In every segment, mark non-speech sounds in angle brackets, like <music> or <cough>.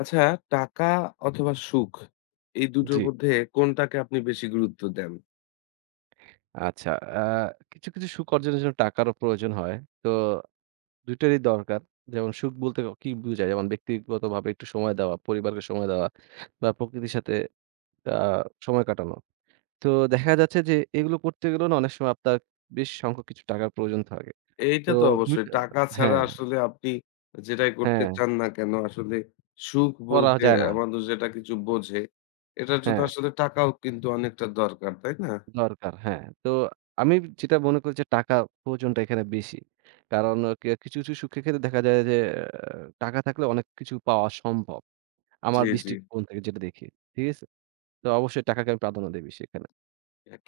আচ্ছা, টাকা অথবা সুখ এই দুটোর জি, মধ্যে কোনটাকে আপনি বেশি গুরুত্ব দেন? আচ্ছা। আ কিছু, কিছু সুখ অর্জনের জন্য টাকারও প্রয়োজন হয়। তো 2 টারই দরকার। যেমন সুখ বলতে কি বুঝায়? যেমন ব্যক্তিগতভাবে একটু সময় দেওয়া, পরিবারকে সময় দেওয়া বা প্রকৃতির সাথে আ সময় কাটানো। তো দেখা যাচ্ছে যে এগুলো করতে গেলেও না অনেক সময় আপনার বেশ সংখ্যক কিছু টাকার প্রয়োজন থাকে। এইটা তো তো 2 অবশ্যই। টা টাকা ছাড়া হ্যাঁ, আসলে আপনি যেটাই করতে হ্যাঁ, চান না কেন আসলে সুখ করা বলতে যায় না। মানুষ যেটা কিছু বোঝে, এটার জন্য হ্যাঁ। আসলে টাকাও কিন্তু অনেকটা দরকার, তাই না? দরকার, হ্যাঁ। তো আমি যেটা মনে করি যে টাকা প্রয়োজনটা এখানে বেশি। কারণ কে কিছু, কিছু সুখের ক্ষেত্রে দেখা যায় যে আ টাকা থাকলে অনেক কিছু পাওয়া সম্ভব। আমার জি, জি। দৃষ্টিকোণ থেকে যেটা দেখি। ঠিক আছে? তো অবশ্যই টাকাকে আমি প্রাধান্য দেই বেশি এখানে।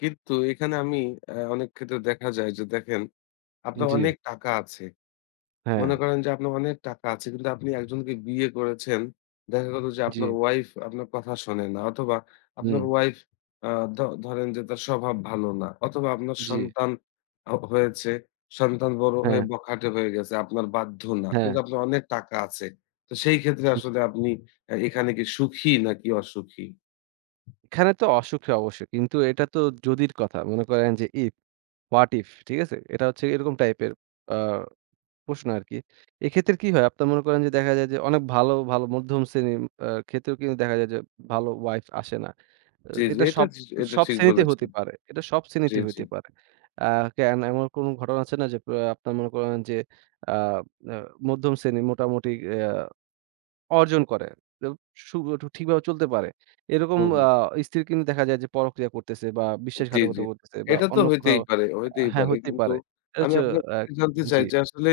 কিন্তু এখানে আমি অনেক ক্ষেত্রে দেখা যায় যে দেখেন আপনার জি, অনেক টাকা আছে। হ্যাঁ, মনে করেন যে আপনার অনেক টাকা আছে কিন্তু আপনি একজনকে বিয়ে করেছেন। দেখা গেল যে জি, আপনার ওয়াইফ আপনার কথা শোনে না অথবা হুম, আপনার ওয়াইফ আ ধ ধরেন যে তার স্বভাব ভালো না অথবা আপনার জি, সন্তান হয়েছে। সন্তান বড় হয়ে হ্যাঁ, বখাটে হয়ে গেছে। আপনার বাধ্য না। হ্যাঁ, কিন্তু আপনার অনেক টাকা আছে। তো সেই ক্ষেত্রে জি। আসলে আপনি এখানে কি সুখী নাকি অসুখী? এখানে তো অসুখে অবশ্যই। কিন্তু এটা তো যদির কথা। মনে করেন যে if, what if ঠিক আছে? এটা হচ্ছে এরকম টাইপের আ প্রশ্ন আরকি। এক্ষেত্রে কি হয়? আপনার মনে করেন যে দেখা যায় যে অনেক ভালো, ভালো মধ্যম শ্রেণীর ক্ষেত্রেও কিন্তু দেখা যায় যে ভালো ওয়াইফ আসে না। আ জি, জি। এটা এটা সব জি এটা সব ঠিক শ্রেণীতে হতে বলেছেন। পারে। এটা সব জি, শ্রেণীতে জি। হইতে পারে। আ কেন এমন কোন ঘটনা আছে না যে আপনার মনে করেন যে আ আ মধ্যম শ্রেণী মোটামুটি আ অর্জন করে। তো সু ঠিকভাবে চলতে পারে। এরকম হু, হু। স্ত্রী কিন্তু দেখা যায় যে পরক্রিয়া করতেছে বা জি, জি। বিশ্বাসঘাতকতা করতেছে বা এটা তো অন্য হইতেই কোথাও পারে, হইতেই হ্যাঁ, পারে। হইতেই কিন্তু পারে। এটা আমি হচ্ছে আপনার আ থেকে জানতে চাই জি, যে আসলে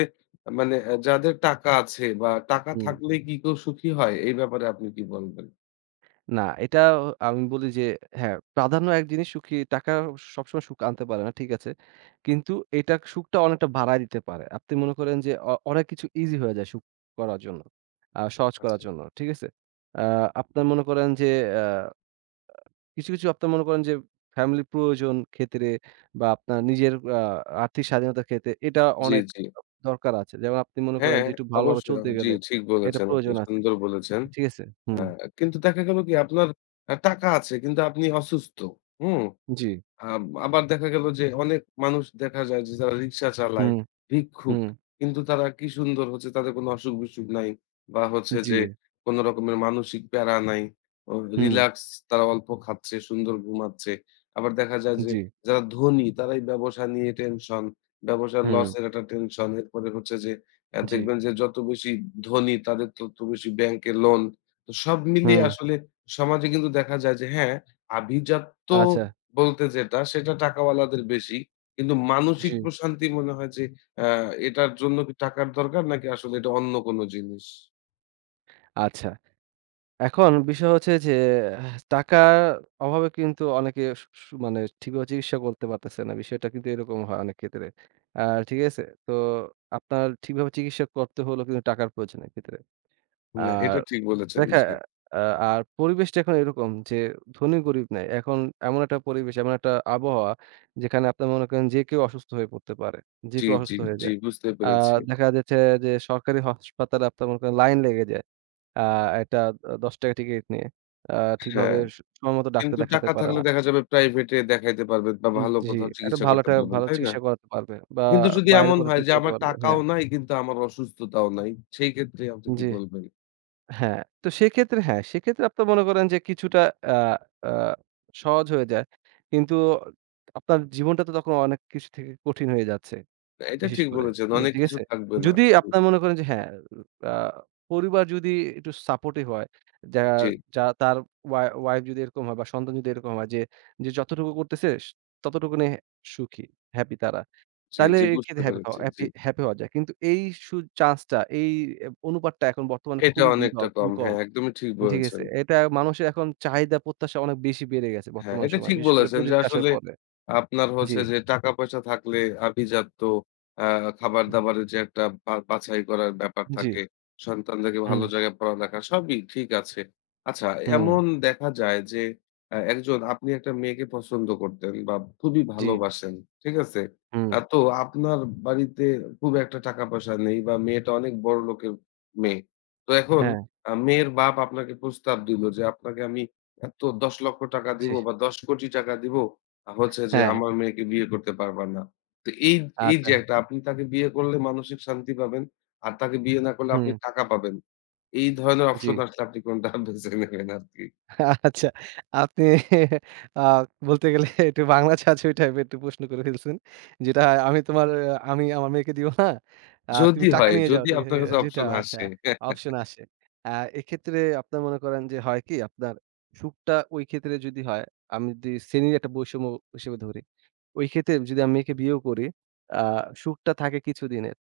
মানে যাদের টাকা আছে বা টাকা হুম। থাকলেই কি কেউ সুখী হয়? এই ব্যাপারে আপনি কি বলবেন? না, এটা আমি বলি যে হ্যাঁ, প্রাধান্য এক জিনিস সুখী টাকা সবসময় সুখ আনতে পারে না, ঠিক আছে। কিন্তু এটা সুখটা অনেকটা বাড়ায় দিতে পারে। আপনি মনে করেন যে অনেক কিছু ইজি হয়ে যায় সুখ করার জন্য, সহজ করার আচ্ছা। জন্য, ঠিক আছে? আ আপনার মনে করেন যে আ কিছু, কিছু আপনার মনে করেন যে ফ্যামিলি প্রয়োজন ক্ষেত্রে বা আপনার নিজের আ আর্থিক স্বাধীনতার ক্ষেত্রে এটা জি, অনেক জি। দরকার আছে। যেমন আপনি মনে করেন হ্যাঁ, যে একটু ভালোভাবে অবশ্যই। চলতে জি, গেলে ঠিক এটা বলেছেন আপনি। প্রয়োজন আছে, সুন্দর বলেছেন। ঠিক আছে? আ হুম, কিন্তু দেখা গেল কি আপনার টাকা আছে কিন্তু আপনি অসুস্থ। হুম? জি, আবার দেখা গেল যে অনেক মানুষ দেখা যায় যে যারা রিক্সা চালায়, হুম, ভিক্ষুক। হুম, কিন্তু তারা কি সুন্দর হচ্ছে তাদের কোনো অসুখ-বিসুখ নাই বা হচ্ছে জি, যে কোন রকমের মানসিক প্যারা নাই। অ হুম। রিল্যাক্স তারা অল্প খাচ্ছে, সুন্দর ঘুমাচ্ছে। আবার দেখা যায় যে জি, যারা ধনী তারাই ব্যবসা নিয়ে টেনশন, ব্যবসার হুম, লসের একটা টেনশন। এরপরে হচ্ছে যে জি, দেখবেন যে যত বেশি ধনী তাদের তত বেশি ব্যাংকে লোন। তো সব মিলিয়ে হুম, আসলে সমাজে কিন্তু দেখা যায় যে হ্যাঁ, আভিজাত্য আচ্ছা, বলতে যেটা সেটা টাকাওয়ালাদের বেশি। কিন্তু জি, মানসিক প্রশান্তি মনে হয় যে আ এটার জন্য কি টাকার দরকার নাকি আসলে এটা অন্য কোন জিনিস? আচ্ছা। এখন বিষয় হচ্ছে যে আহ, টাকার অভাবে কিন্তু অনেকে সু সু মানে ঠিকভাবে চিকিৎসা করতে পারতেছে না। বিষয়টা কিন্তু এরকম হয় অনেক ক্ষেত্রে। আর ঠিক আছে? তো আপনার ঠিকভাবে চিকিৎসা করতে হলেও কিন্তু টাকার প্রয়োজন এক্ষেত্রে। না, আর এটা ঠিক বলেছেন। দেখা আ আর পরিবেশটা এখন এরকম যে ধনী-গরিব নাই। এখন এমন একটা পরিবেশ, এমন একটা আবহাওয়া যেখানে আপনার মনে করেন যে কেউ অসুস্থ হয়ে পড়তে পারে। যে জি, কেউ জি, জি, অসুস্থ হয়ে জি যায়। বুঝতে আ পেরেছি। দেখা যাচ্ছে যে সরকারি হাসপাতালে আপনার মনে করেন লাইন লেগে যায়। আ একটা ৳১০ টাকার টিকেট নিয়ে। আ ঠিকভাবে হ্যাঁ, সময়মতো ডাক্তার কিন্তু দেখাতে টাকা পারে থাকলে না। দেখা যাবে প্রাইভেটে দেখাইতে পারবেন বা উম, ভালো জি, কোথাও একটা চিকিৎসা ভালো করতে একটা পারবেন, ভালো তাই না? চিকিৎসা করাতে পারবে বা কিন্তু যদি বাইরে এমন কোথাও হয় যে চিকিৎসা করতে আমার পারবে। টাকাও হ্যাঁ, নাই কিন্তু আমার অসুস্থতাও নাই, সেই ক্ষেত্রে আপনি কি জি। বলবেন? হ্যাঁ, তো সেক্ষেত্রে হ্যাঁ, সেক্ষেত্রে আপনার মনে করেন যে কিছুটা আ আ সহজ হয়ে যায়। কিন্তু আপনার জীবনটা তো তখন অনেক কিছু থেকে কঠিন হয়ে যাচ্ছে। না, এটা বিশেষ ঠিক করে, বলেছেন। অনেক ঠিক কিছু আছে? থাকবে না। যদি জি, আপনার মনে করেন যে হ্যাঁ, আ পরিবার যদি একটু সাপোর্টিভ হয়, যা জি, যা তার ওয়াইফ যদি এরকম হয় বা সন্তান যদি এরকম হয় যে, যে ততটুকু নিয়ে সুখী, হ্যাপি তারা। জি, তাহলে জি বুঝতে এক্ষেত্রে হ্যাপি পেরেছি। হওয়া জি। হ্যাপি হ্যাপি হওয়া happy- happy হওয়া যায়। কিন্তু এই চান্সটা এই অনুপাতটা এখন বর্তমানে এটা খুবই অনেকটা বিরল, কম। খুবই কম। হ্যাঁ, একদমই ঠিক ঠিক বলেছেন। আছে। এটা মানুষের এখন চাহিদা প্রত্যাশা অনেক বেশি বেড়ে গেছে হ্যাঁ, বর্তমান এটা সময়ে। ঠিক বিশেষ করে বলেছেন যে প্রযুক্তি আসার আসলে পরে। আপনার জি, হচ্ছে যে টাকা-পয়সা থাকলে আভিজাত্য, আ হুম, খাবার-দাবারের যে একটা বা বাছাই করার ব্যাপার জি, থাকে, সন্তানদেরকে হুম, ভালো জায়গায় পড়ালেখা সবই ঠিক আছে। আচ্ছা হুম, এমন দেখা যায় যে একজন আপনি একটা মেয়েকে পছন্দ করতেন বা খুবই জি, ভালোবাসেন, ঠিক আছে? হুম, তো আপনার বাড়িতে খুব একটা টাকা-পয়সা নেই বা মেয়েটা অনেক বড়লোকের মেয়ে। তো এখন হ্যাঁ, মেয়ের বাপ আপনাকে প্রস্তাব দিল যে আপনাকে আমি তো ৳১০,০০,০০০ জি, দিব বা ৳১০,০০,০০,০০০ দিব হচ্ছে যে হ্যাঁ, আমার মেয়েকে বিয়ে করতে পারবা না। তো এই এই আচ্ছা, যে একটা আপনি তাকে বিয়ে করলে মানসিক শান্তি পাবেন। আর তাকে বিয়ে না করলে আপনি হুম, টাকা পাবেন। এই ধরনের জি। অপশন আসলে আপনি কোনটা <laughs> বেছে নেবেন আরকি? আচ্ছা, আপনি আ বলতে গেলে একটু বাংলা ছাঁচুই টাইপের একটু প্রশ্ন করে ফেলছেন। যেটা আমি আমার মেয়েকে দিব না। যদি তুমি টাকা হয়, নিয়ে যাও। যদি ঠিক আপনার আছে? কাছে যেটা অপশন আচ্ছা আসে। <laughs> অপশন আসে। আ এক্ষেত্রে আপনার মনে করেন যে হয় কি আপনার সুখটা ওই ক্ষেত্রে যদি হয়, আমি যদি শ্রেণীর একটা বৈষম্য হিসেবে ধরি। ওই ক্ষেত্রে যদি আমি মেয়েকে বিয়েও করি, আ সুখটা থাকে কিছুদিনের।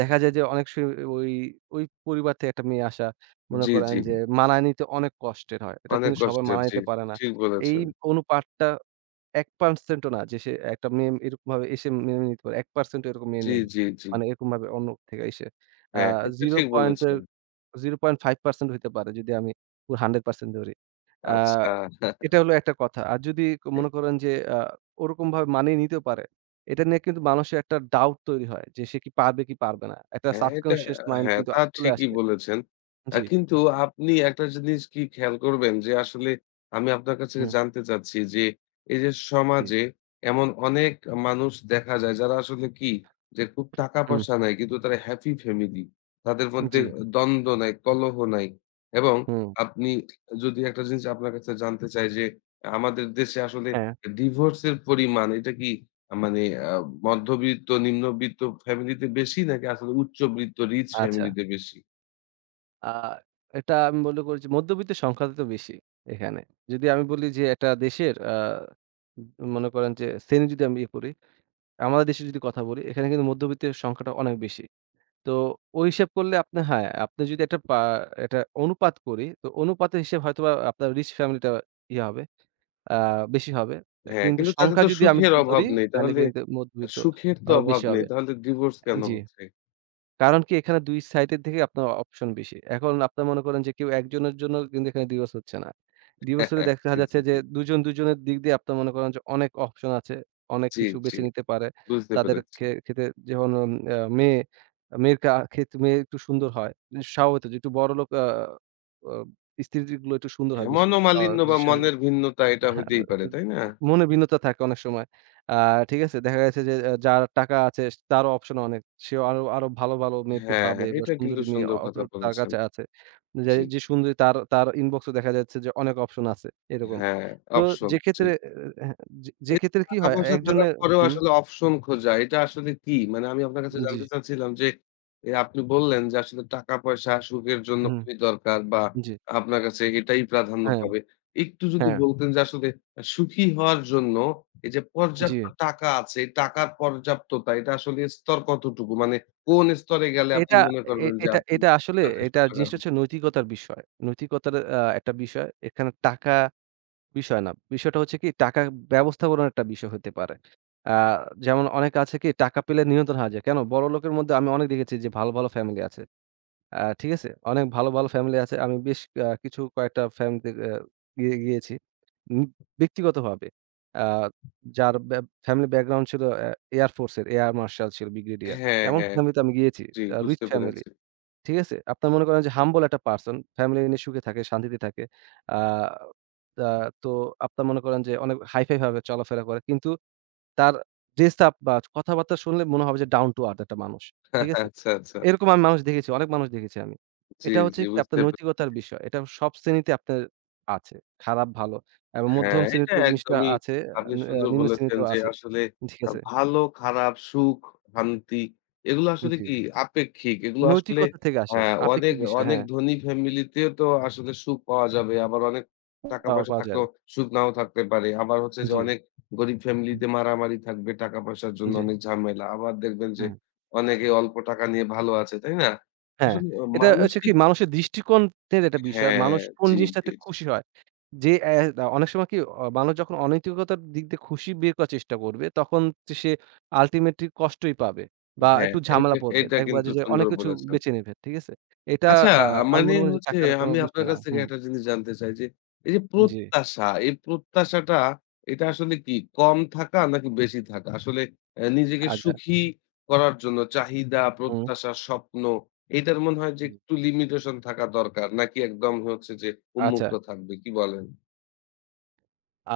দেখা যায় যে অনেক সময় ওই, ওই পরিবার থেকে একটা মেয়ে আসা মনে জি, করেন জি। যে মানায় নিতে অনেক কষ্টের হয়। এটা অনেক কিন্তু সবাই কষ্টের। মানায় জি। নিতে পারে না। ঠিক এই বলেছেন। অনুপাতটা ১% ও না যে সে একটা মেম এরকমভাবে এসে মেনে নিতে পারে। ১% ও এরকম মেনে জি, নেয়। জি, জি। মানে এরকমভাবে অন্য থেকে এসে। আ হ্যাঁ, এটা ০ ঠিক পয়েন্ট এর বলেছেন। ০.৫% হইতে পারে যদি আমি পুরো ১০০% ধরি। আ আচ্ছা। <laughs> এটা হলো একটা কথা। আর যদি মনে করেন যে আ ওরকমভাবে মানিয়ে নিতেও পারে। এটা নিয়ে কিন্তু মানুষের একটা ডাউট তৈরি হয় যে সে কি পারবে কি পারবে না। একটা হ্যাঁ, সাবকনশিয়াস মাইন্ড হ্যাঁ, কিন্তু তা চলে ঠিকই আসে। বলেছেন। জি, কিন্তু আপনি একটা জিনিস কি খেয়াল করবেন যে আসলে আমি আপনার কাছ থেকে হুম, জানতে চাচ্ছি যে এই যে জি, সমাজে এমন অনেক মানুষ দেখা যায় যারা আসলে কি যে খুব হুম, টাকা-পয়সা নাই কিন্তু তারা হ্যাপি ফ্যামিলি। তাদের মধ্যে জি, দ্বন্দ্ব নাই, কলহ নাই এবং হুম, আপনি যদি একটা জিনিস আপনার কাছে জানতে চাই যে আমাদের দেশে আসলে হ্যাঁ, ডিভোর্সের পরিমাণ এটা কি মানে আ মধ্যবিত্ত, নিম্নবিত্ত ফ্যামিলিতে বেশি নাকি আসলে উচ্চবিত্ত রিচ আচ্ছা। ফ্যামিলিতে বেশি? আ এটা আমি মনে করি যে মধ্যবিত্তের সংখ্যাটা তো বেশি এখানে। যদি আমি বলি যে একটা দেশের মনে করেন যে শ্রেণী যদি আমি ইয়ে করি, আমাদের দেশে যদি কথা বলি এখানে কিন্তু মধ্যবিত্তের সংখ্যাটা অনেক বেশি। তো ওই হিসাব করলে আপনি হ্যাঁ, আপনি যদি একটা অনুপাত করি তো অনুপাতের হিসেব হয়তোবা আপনার রিচ ফ্যামিলিটা ইয়ে হবে, আ বেশি হবে। হ্যাঁ, কিন্তু কিন্তু তাদের সংখ্যা তো যদি আমি সুখের অভাব ধরি নেই। তাহলে তাহলে কিন্তু মধ্যবিত্ত সুখের তো অভাব বেশি নেই। হবে। তাহলে ডিভোর্স কেন জি। হচ্ছে? কারণ কি এখানে 2 সাইটের থেকে আপনার অপশন বেশি। এখন আপনার মনে করেন যে কেউ একজনের জন্য কিন্তু এখানে ডিভোর্স হচ্ছে না। ডিভোর্স হলে <laughs> দেখা জি, জি, যাচ্ছে যে জি। 2 জন 2 জনের দিক দিয়ে আপনার মনে করেন যে অনেক অপশন আছে। অনেক জি, কিছু জি। বেছে নিতে পারে। বুঝতে তাদের পেরেছি। ক্ষেত্রে যেমন উম আ মেয়ে, মেয়ের কা ক্ষেত মেয়ে একটু সুন্দর হয়। স্বভাবত যে একটু বড়লোক আ আ স্ত্রীগুলো একটু সুন্দর হয় হ্যাঁ, বেশি। স মনোমালিন্য বা মনের ভিন্নতা এটা হ্যাঁ, হইতেই পারে, তাই না? মনে ভিন্নতা থাকে অনেক সময়। আ ঠিক আছে? দেখা গেছে যে যার টাকা আছে তারও অপশন অনেক। সেও আরো, আরো ভালো, ভালো মেয়েকে হ্যাঁ, পাবে হ্যাঁ, বা এটা কিন্তু সুন্দরী মেয়ে সুন্দর অ অপ কথা তার বলেছেন। কাছে আছে। যে, জি। যে সুন্দরী তার, তার ইনবক্সে দেখা যাচ্ছে যে অনেক অপশন আছে এরকম। হ্যাঁ, তো অপশন। যে জি। ক্ষেত্রে হ্যাঁ, যে যে এই ক্ষেত্রে কি হয় টাকা-পয়সা থাকার একজনের পরেও হুম, আসলে অপশন খোঁজা, এটা আসলে কি? মানে আমি আপনার কাছে জি, জানতে চাচ্ছিলাম যে, আপনি বললেন যে আসলে টাকা-পয়সা সুখের জন্য হুম, খুবই দরকার বা জি, আপনার কাছে এটাই প্রাধান্য হ্যাঁ, পাবে। একটু যদি হ্যাঁ, বলতেন যে আসলে সুখী হওয়ার জন্য এই যে জি। পর্যাপ্ত টাকা আছে, এই টাকার পর্যাপ্ততা এটা আসলে স্তর কতটুকু? মানে কোন স্তরে গেলে আপনি এটা মনে করবেন যে আপনি এটা আসলে যথেষ্ট এটা টাকার জিনিসটা হচ্ছে নৈতিকতার বিষয়। নৈতিকতার একটা বিষয়। এখানে টাকা বিষয় না। বিষয়টা হচ্ছে কি টাকা ব্যবস্থাপনার একটা বিষয় হতে পারে। আ যেমন অনেকে আছে কি টাকা পেলে নিয়ন্ত্রণ হারিয়ে যায়। কেন? বড়লোকের মধ্যে আমি অনেক দেখেছি যে ভালো, ভালো ফ্যামিলি আছে। ঠিক আছে? অনেক ভালো, ভালো ফ্যামিলি আছে। আমি বেশ আ কিছু ফ্যামিলিতে আ গিয়ে গিয়েছি। উম ব্যক্তিগতভাবে। আ যার ব্যা ফ্যামিলি ব্যাকগ্রাউন্ড ছিল এয়ার ফোর্সের, এয়ার মার্শাল ছিল, ব্রিগেডিয়ার। হ্যাঁ, এমন হ্যাঁ। ফ্যামিলিতে আমি গিয়েছি। জি, রিচ বুঝতে ফ্যামিলি। পেরেছি। ঠিক আছে? আপনার মনে করেন যে humble একটা পারসন। ফ্যামিলি নিয়ে সুখে থাকে, শান্তিতে থাকে। আ আ তো আপনার মনে করেন যে অনেক হাই-ফাই ভাবে চলাফেরা করে। কিন্তু তার ড্রেস আপ বা কথাবার্তা শুনলে মনে হবে যে down to earth একটা মানুষ। ঠিক <laughs> আছে? আচ্ছা, আচ্ছা। এরকম আমি মানুষ দেখেছি, অনেক মানুষ দেখেছি আমি। জি, এটা হচ্ছে জি কি আপনার বুঝতে পে নৈতিকতার বিষয়। এটা সব শ্রেণীতে আপনার আছে। খারাপ, ভালো। এবং মধ্যম হ্যাঁ, এটা শ্রেণীতে এই জিনিসটা একদমই আছে, আপনি আ সুন্দর নিম্ন বলেছেন শ্রেণীতেও যে আছে। আসলে ঠিক আছে? ভালো, খারাপ, সুখ, শান্তি এগুলো আসলে জি। কি আপেক্ষিক। এগুলো আসলে নৈতিকতা থেকে আ আসে। অনেক, আপেক্ষিক বিষয় অনেক হ্যাঁ, ধনী ফ্যামিলিতেও তো আসলে সুখ পাওয়া যাবে। আবার অনেক পাওয়া, টাকা-পয়সা পাওয়া যায় থাকলেও না। সুখ নাও থাকতে পারে। আবার হচ্ছে যে জি, অনেক গরিব হুম, ফ্যামিলিতে মারামারি থাকবে টাকা-পয়সার জন্য জি, অনেক ঝামেলা। আবার দেখবেন যে হুম। অনেকে অল্প টাকা নিয়ে ভালো আছে, তাই না? হ্যাঁ, আসলে এটা হচ্ছে কি মানসিক মানুষের দৃষ্টিকোণের একটা বিষয়। হ্যাঁ, মানুষ কোন জি, জি, জিনিসটাতে জি। খুশি হয়। যে অনেক সময় কি মানুষ যখন অনৈতিকতার দিক দিয়ে খুশি বের করার চেষ্টা করবে, তখন তো সে আল্টিমেটলি কষ্টই পাবে বা হ্যাঁ, একটু এটা, ঝামেলা পড়বে। এটা দেখবা কিন্তু যে, যে সুন্দর অনেক কিছু বলেছেন। বেছে নেবে। ঠিক আছে? এটা আচ্ছা আ আমি মানে মনে করি যে হচ্ছে টাকার কোন আমি আপনার বিষয় না। কাছ থেকে হুম, একটা জিনিস জানতে চাই যে, এই যে জি। প্রত্যাশা, এই প্রত্যাশাটা এটা আসলে কি কম থাকা নাকি বেশি থাকা? আসলে নিজেকে আচ্ছা, সুখী করার জন্য চাহিদা, হুম, প্রত্যাশা, স্বপ্ন এটার মনে হয় যে জি। একটু লিমিটেশন থাকা দরকার নাকি একদম হচ্ছে যে আচ্ছা। উন্মুক্ত থাকবে কি বলেন? আ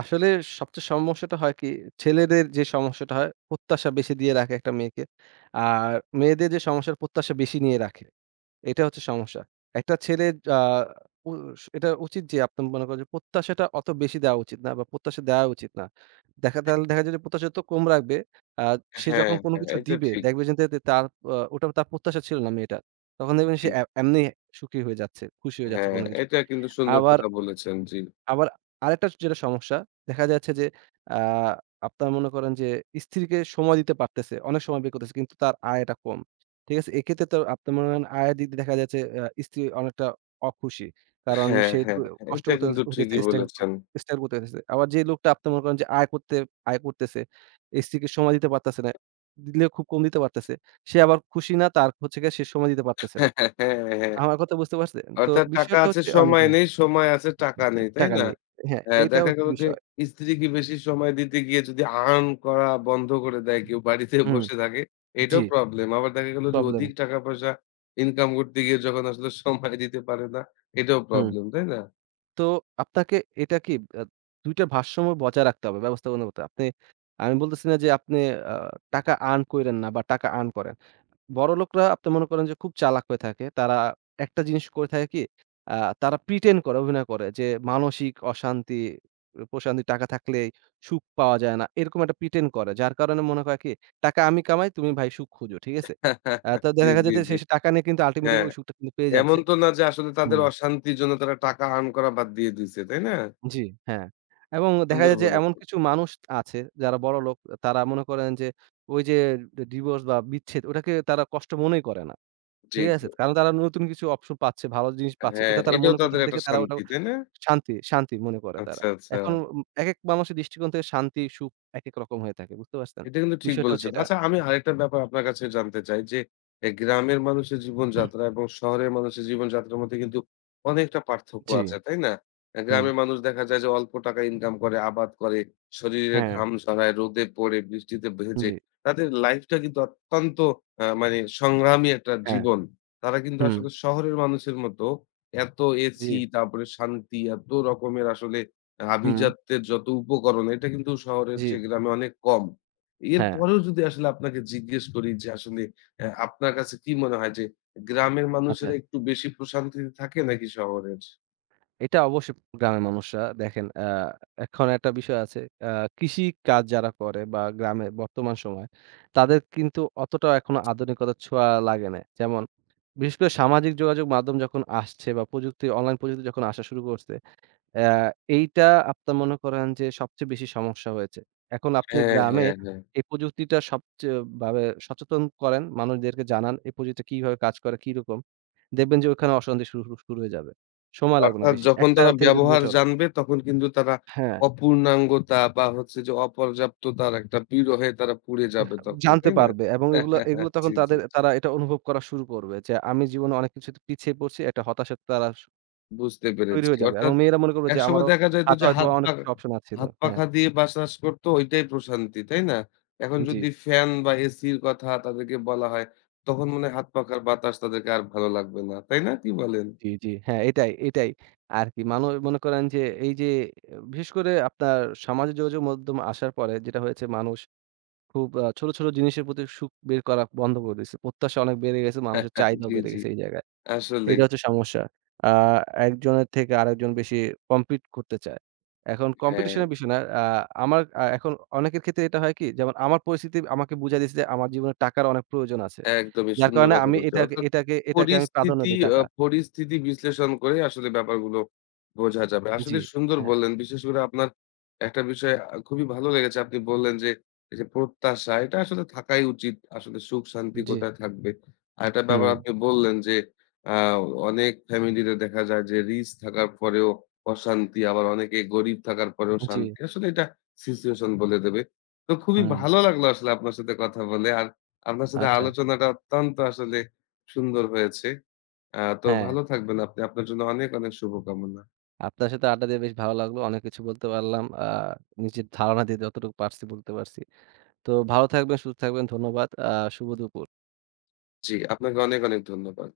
আসলে সবচেয়ে সমস্যাটা হয় কি, ছেলেদের যে সমস্যাটা হয়, প্রত্যাশা বেশি দিয়ে রাখে একটা মেয়েকে। আর মেয়েদের যে সমস্যার প্রত্যাশা বেশি নিয়ে রাখে। এটা হচ্ছে সমস্যা। একটা ছেলে আ উস এটা উচিত যে আপনার মনে করেন যে প্রত্যাশাটা অত বেশি দেওয়া উচিত না বা প্রত্যাশা দেওয়া উচিত না। তাহলে দেখা যায় যে প্রত্যাশা তো কম রাখবে। আ সে হ্যাঁ, যখন কোনো হ্যাঁ কিছু এটা দিবে ঠিক। দেখবে যে তার ওটা তার প্রত্যাশা ছিল না মেয়েটার। তখন দেখবেন জি। সে এমনি সুখী হয়ে যাচ্ছে, খুশি হয়ে যাচ্ছে হ্যাঁ, কোনো কিছুতে। এটা কিন্তু সুন্দর আবার কথা বলেছেন। জি। আবার আরেকটা যেটা সমস্যা দেখা যাচ্ছে যে আ আপনার মনে করেন যে স্ত্রীকে সময় দিতে পারতেছে। অনেক সময় বের করতেছে কিন্তু তার আয়টা কম। ঠিক আছে? এক্ষেত্রে তো আপনি মনে করেন আয়ের দিক দিয়ে দেখা যাচ্ছে স্ত্রী অনেকটা অখুশি। কারণ হ্যাঁ, সে একটু হ্যাঁ, হ্যাঁ কষ্ট এটা করতে কিন্তু হইতেছে ঠিকই বলেছেন। স্ট্রাগল করতে হইতেছে। আবার যে লোকটা আপনি মনে করেন যে আয় করতেছে, স্ত্রীকে সময় দিতে পারতেছে না। দিলেও খুব কম দিতে পারতেছে। সে আবার খুশি না তার হচ্ছে গিয়ে সে সময় দিতে <laughs> পারতেছে না। হ্যাঁ, হ্যাঁ। আমার কথা বুঝতে পারছেন? তো অর্থাৎ টাকা বিষয়টা আছে হচ্ছে অনেক সময় নেই, সময় আছে টাকা আচ্ছা, নেই। তাই টাকা না? নেই। হ্যাঁ, হ্যাঁ, এইটা দেখা হচ্ছে গেল যে বিষয়। স্ত্রীকে বেশি সময় দিতে গিয়ে যদি আর্ন করা বন্ধ করে দেয় কেউ বাড়িতে হুম, বসে থাকে, এটাও জি, প্রবলেম। আবার দেখা গেল যে প্রবলেম। অধিক টাকা-পয়সা ইনকাম করতে গিয়ে যখন আসলে সময় দিতে পারে না, এটাও হুম। প্রবলেম। তাই না? তো আপনাকে এটা কি আ 2 টা ভারসাম্য বজায় রাখতে হবে ব্যবস্থাপনার মধ্যে। আপনি আমি বলতেছি না যে আপনি আ টাকা আর্ন কইরেন না বা টাকা আর্ন করেন। বড়লোকরা আপনি মনে করেন যে খুব চালাক হয়ে থাকে। তারা একটা জিনিস করে থাকে কি, আ তারা প্রিটেন্ড করে, অভিনয় করে যে মানসিক অশান্তি, প্রশান্তি টাকা থাকলেই সুখ পাওয়া যায় না। এরকম একটা প্রিটেন্ড করে। যার কারণে মনে করে কি, টাকা আমি কামাই, তুমি ভাই সুখ খুঁজো। ঠিক আছে? <laughs> তো জি, দেখা জি, যায় যে জি। সে টাকা নিয়ে কিন্তু আল্টিমেটলি হ্যাঁ, ওই সুখটা কিন্তু পেয়ে এমন যাচ্ছে। তো না যে আসলে তাদের হুম। অশান্তির জন্য তারা টাকা আর্ন করা বাদ দিয়ে দিছে। তাই না? জি, হ্যাঁ। এবং দেখা সুন্দর যায় যে এমন বলেছেন। কিছু মানুষ আছে যারা বড়লোক, তারা মনে করেন যে ওই যে ডিভোর্স বা বিচ্ছেদ ওটাকে তারা কষ্ট মনেই করে না। জি, ঠিক জি। আছে? কারণ তারা নতুন কিছু অপশন পাচ্ছে, ভালো জিনিস পাচ্ছে। হ্যাঁ, এটা তারা এটাও মনে তাদের করতেছে একটা দেখে তারা ওটা শান্তি। তাই না? শান্তি, শান্তি মনে করে তারা। আচ্ছা, আচ্ছা। এখন উম একেক মানুষের দৃষ্টিকোণ থেকে শান্তি, সুখ একেক রকম হয়ে থাকে। বুঝতে পারছেন? এটা কিন্তু ঠিক বিষয়টা হচ্ছে বলেছেন। এটা। আচ্ছা আমি আরেকটা ব্যাপার আপনার কাছে জানতে চাই যে, গ্রামের মানুষের জীবনযাত্রা এবং শহরের মানুষের জীবনযাত্রার মধ্যে কিন্তু অনেকটা পার্থক্য জি, আছে, তাই না? হুম, গ্রামের মানুষ দেখা যায় যে অল্প টাকা ইনকাম করে, আবাদ করে, শরীরে হ্যাঁ, ঘাম ঝরায়, রোদে পড়ে, বৃষ্টিতে ভেজে। জি, তাদের লাইফটা কিন্তু অত্যন্ত মানে সংগ্রামী একটা হ্যাঁ, জীবন। তারা কিন্তু হুম, আসলে শহরের মানুষের মতো এত জি, এসি, তারপরে শান্তি, এত রকমের আসলে হুম, আভিজাত্যের যত উপকরণ, এটা কিন্তু শহরের জি, চেয়ে গ্রামে অনেক কম। হ্যাঁ, এরপরেও যদি আসলে আপনাকে জিজ্ঞেস করি যে আসলে আপনার কাছে কি মনে হয় যে গ্রামের আচ্ছা। মানুষেরা একটু বেশি প্রশান্তিতে থাকে নাকি শহরের? এটা অবশ্যই গ্রামের মানুষরা দেখেন এখন একটা বিষয় আছে। আ কৃষি কাজ যারা করে বা গ্রামে বর্তমান সময়ে তাদের কিন্তু অতটা এখনো আধুনিকতার ছোঁয়া লাগে নাই। যেমন বিশেষ করে সামাজিক যোগাযোগ মাধ্যম যখন আসছে বা প্রযুক্তি অনলাইন প্রযুক্তি যখন আসা শুরু করছে, অ্যা এইটা আপনার মনে করেন যে সবচেয়ে বেশি সমস্যা হয়েছে। এখন আপনি হ্যাঁ, গ্রামে হ্যাঁ, হ্যাঁ। এই প্রযুক্তিটা সবচেয়ে ভাবে সচেতন করেন, মানুষদেরকে জানান এই প্রযুক্তিটা কিভাবে কাজ করে, কিরকম। দেখবেন যে ওখানে অশান্তি শুরু, শুরু শুরু হয়ে যাবে। সময় লাগবে না অর্থাৎ বেশি। যখন 1 টা তারা থেকে 2 ব্যবহার বছর জানবে তখন কিন্তু তারা হ্যাঁ, অপূর্ণাঙ্গতা বা হচ্ছে যে অপর্যাপ্ততার একটা বিরহে তারা পুড়ে যাবে তখন, জানতে তাই না? পারবে এবং এগুলো, এগুলো <laughs> জি, তখন জি, তাদের জি। তারা এটা অনুভব করা শুরু করবে যে আমি জীবনে অনেক কিছুতে পিছিয়ে পড়ছি। একটা হতাশা তারা স বুঝতে তৈরি পেরেছি। হয়ে যাবে এবং অর্থাৎ মেয়েরা মনে করবে যে একসময় আমারও দেখা যাইত হাতে যে হয়তোবা অনেক কিছু অপশন আছিল। হাত হ্যাঁ, পাখা দিয়ে বাতাস করত ওইটাই প্রশান্তি, তাই না? এখন জি, যদি ফ্যান বা এসির কথা তাদেরকে বলা হয়, তখন মনে হয় হাত পাখার বাতাস তাদেরকে আর ভালো লাগবে না। তাই না? কি বলেন? জি, জি। হ্যাঁ, এটাই, এটাই আরকি। মানুষ মনে করেন যে এই যে আহ, বিশেষ করে আপনার সামাজিক যোগাযোগ মাধ্যম আসার পরে যেটা হয়েছে মানুষ খুব ছোট, ছোট জিনিসের প্রতি সুখ বের করা বন্ধ করে দিয়েছে। প্রত্যাশা অনেক বেড়ে গেছে, মানুষের <laughs> চাহিদাও জি, বেড়ে জি। গেছে এই জায়গায়। এটা আসলেই। হচ্ছে সমস্যা। আ একজনের থেকে আরেকজন বেশি কম্পিট করতে চায়। এখন হ্যাঁ। কম্পিটিশন এর বিষয় না। আ আমার আ এখন অনেকের ক্ষেত্রে এটা হয় কি? যেমন আমার পরিস্থিতি আমাকে বুঝায় দিয়েছে যে আমার জীবনে টাকার অনেক প্রয়োজন আছে। একদমই যার সুন্দর কারণে কথা আমি বলেছেন। এটাকে অর্থাৎ এটাকে এটাকে আমি প্রাধান্য দেই টাকা। পরিস্থিতি বিশ্লেষণ করে আসলে ব্যাপারগুলো বোঝা যাবে। জি, আসলে সুন্দর হ্যাঁ, বললেন। বিশেষ করে আপনার একটা বিষয় খুবই ভালো লেগেছে। আপনি বললেন যে, এই যে প্রত্যাশা এটা আসলে থাকাই উচিত। আসলে সুখ শান্তি জি, কোথায় থাকবে? আর একটা ব্যাপার হুম, আপনি বললেন যে, আ অনেক ফ্যামিলিতে দেখা যায় যে রিচ থাকার পরেও অশান্তি, আবার অনেকে গরিব থাকার পরেও জি, শান্তি। আসলে এটা সিচুয়েশন বলে দেবে। তো খুবই হুম, ভালো লাগলো আসলে আপনার সাথে কথা বলে। আর আপনার সাথে আচ্ছা। আলোচনাটা অত্যন্ত আসলে সুন্দর হয়েছে। তো হ্যাঁ, ভালো থাকবেন আপনি। আপনার জন্য অনেক, অনেক শুভকামনা। আপনার সাথে আড্ডা দিয়ে বেশ ভালো লাগলো। অনেক কিছু বলতে পারলাম। নিজের ধারণা দিয়ে যতটুকু পারছি বলতে পারছি। তো ভালো থাকবেন, সুস্থ থাকবেন। ধন্যবাদ। শুভ দুপুর। জি, আপনাকে অনেক, অনেক ধন্যবাদ।